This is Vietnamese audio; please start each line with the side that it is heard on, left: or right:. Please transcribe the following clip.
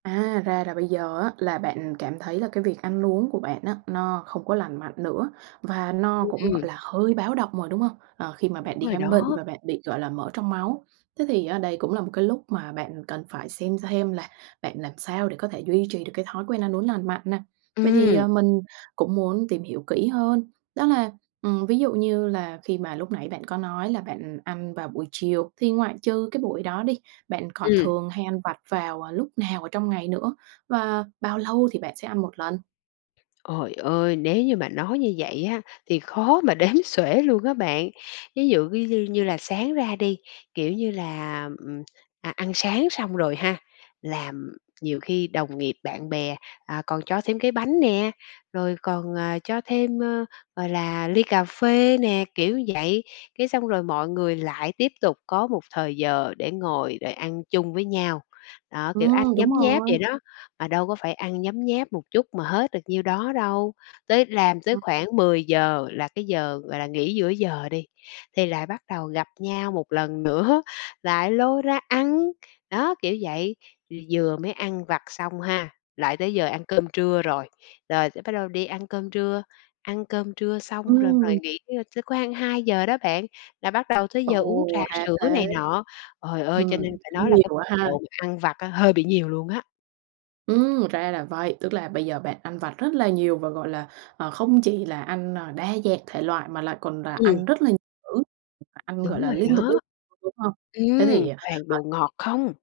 right: À, ra là bây giờ á là bạn cảm thấy là cái việc ăn uống của bạn á, nó không có lành mạnh nữa và nó cũng,
left: Ừm.
right: gọi là, hơi báo động rồi, đúng hông? Ờ, khi mà
left: Đúng
right: bạn đi
left: rồi
right: khám bệnh
left: đó.
right: và bạn bị, gọi là, mỡ trong máu. Thế thì á đây cũng là một cái lúc mà bạn cần phải xem hem là bạn làm sao để có thể duy trì được cái thói quen ăn uống lành mạnh nè. Vậy thì,
left: Ừm.
right: à, mình cũng muốn tìm hiểu kỹ hơn, đó là, ừm, ví dụ như là khi mà lúc nãy bạn có nói là bạn ăn vào buổi chiều thì ngoại trừ cái buổi đó đi, bạn còn
left: Ừm.
right: thường hay ăn vặt vào, à, lúc nào ở trong ngày nữa? Và bao lâu thì bạn sẽ ăn một lần?
left: Trời ơi, nếu như mà nói như vậy á, thì khó mà đếm xuể luôn á bạn. Ví dụ ví như như là sáng ra đi, kiểu như là, ừm, à, ăn sáng xong rồi ha, làm nhiều khi đồng nghiệp bạn bè, à, còn cho thêm cái bánh nè, rồi còn, à, cho thêm, ờ, gọi là, ly cà phê nè, kiểu vậy, cái xong rồi mọi người lại tiếp tục có một thời giờ để ngồi để ăn chung với nhau. Đó, kiểu, ăn
right: Ừm, đúng
left: nhấm nháp
right: rồi.
left: vậy đó, mà đâu có phải ăn nhấm nháp một chút mà hết được nhiêu đó đâu. Tới làm tới
right: Ừm.
left: khoảng 10:00 là cái giờ, gọi là, nghỉ giữa giờ đi, thì lại bắt đầu gặp nhau một lần nữa, lại lôi ra ăn. Đó, kiểu vậy, v vừa mới ăn vặt xong ha, lại tới giờ ăn cơm trưa rồi. Rồi tới bắt đầu đi ăn cơm trưa, ăn cơm trưa xong rồi ngồi
right: Ừm.
left: nghỉ trưa tới khoang 2:00 đó bạn, là bắt đầu tới giờ uống
right: Ồ,
left: trà
right: ra
left: sữa này
right: thế.
left: nọ. Trời ơi, cho
right: Ừm,
left: nên phải nói
right: cũng
left: là cái
right: nhiều
left: mật
right: á ha.
left: độ mình ăn vặt á hơi bị nhiều luôn á.
right: Ừm, ra là vậy, tức là bây giờ bạn ăn vặt rất là nhiều và, gọi là, ờ, không chỉ là ăn, ờ, đa dạng thể loại, mà lại còn là
left: Ừm.
right: ăn rất là nhiều cữ, ăn, gọi
left: Đúng
right: là,
left: rồi
right: liên tục
left: đó.
right: [unintelligible] đúng hông? Thế
left: Ừm,
right: thì,
left: toàn
right: ờ
left: đồ ngọt không?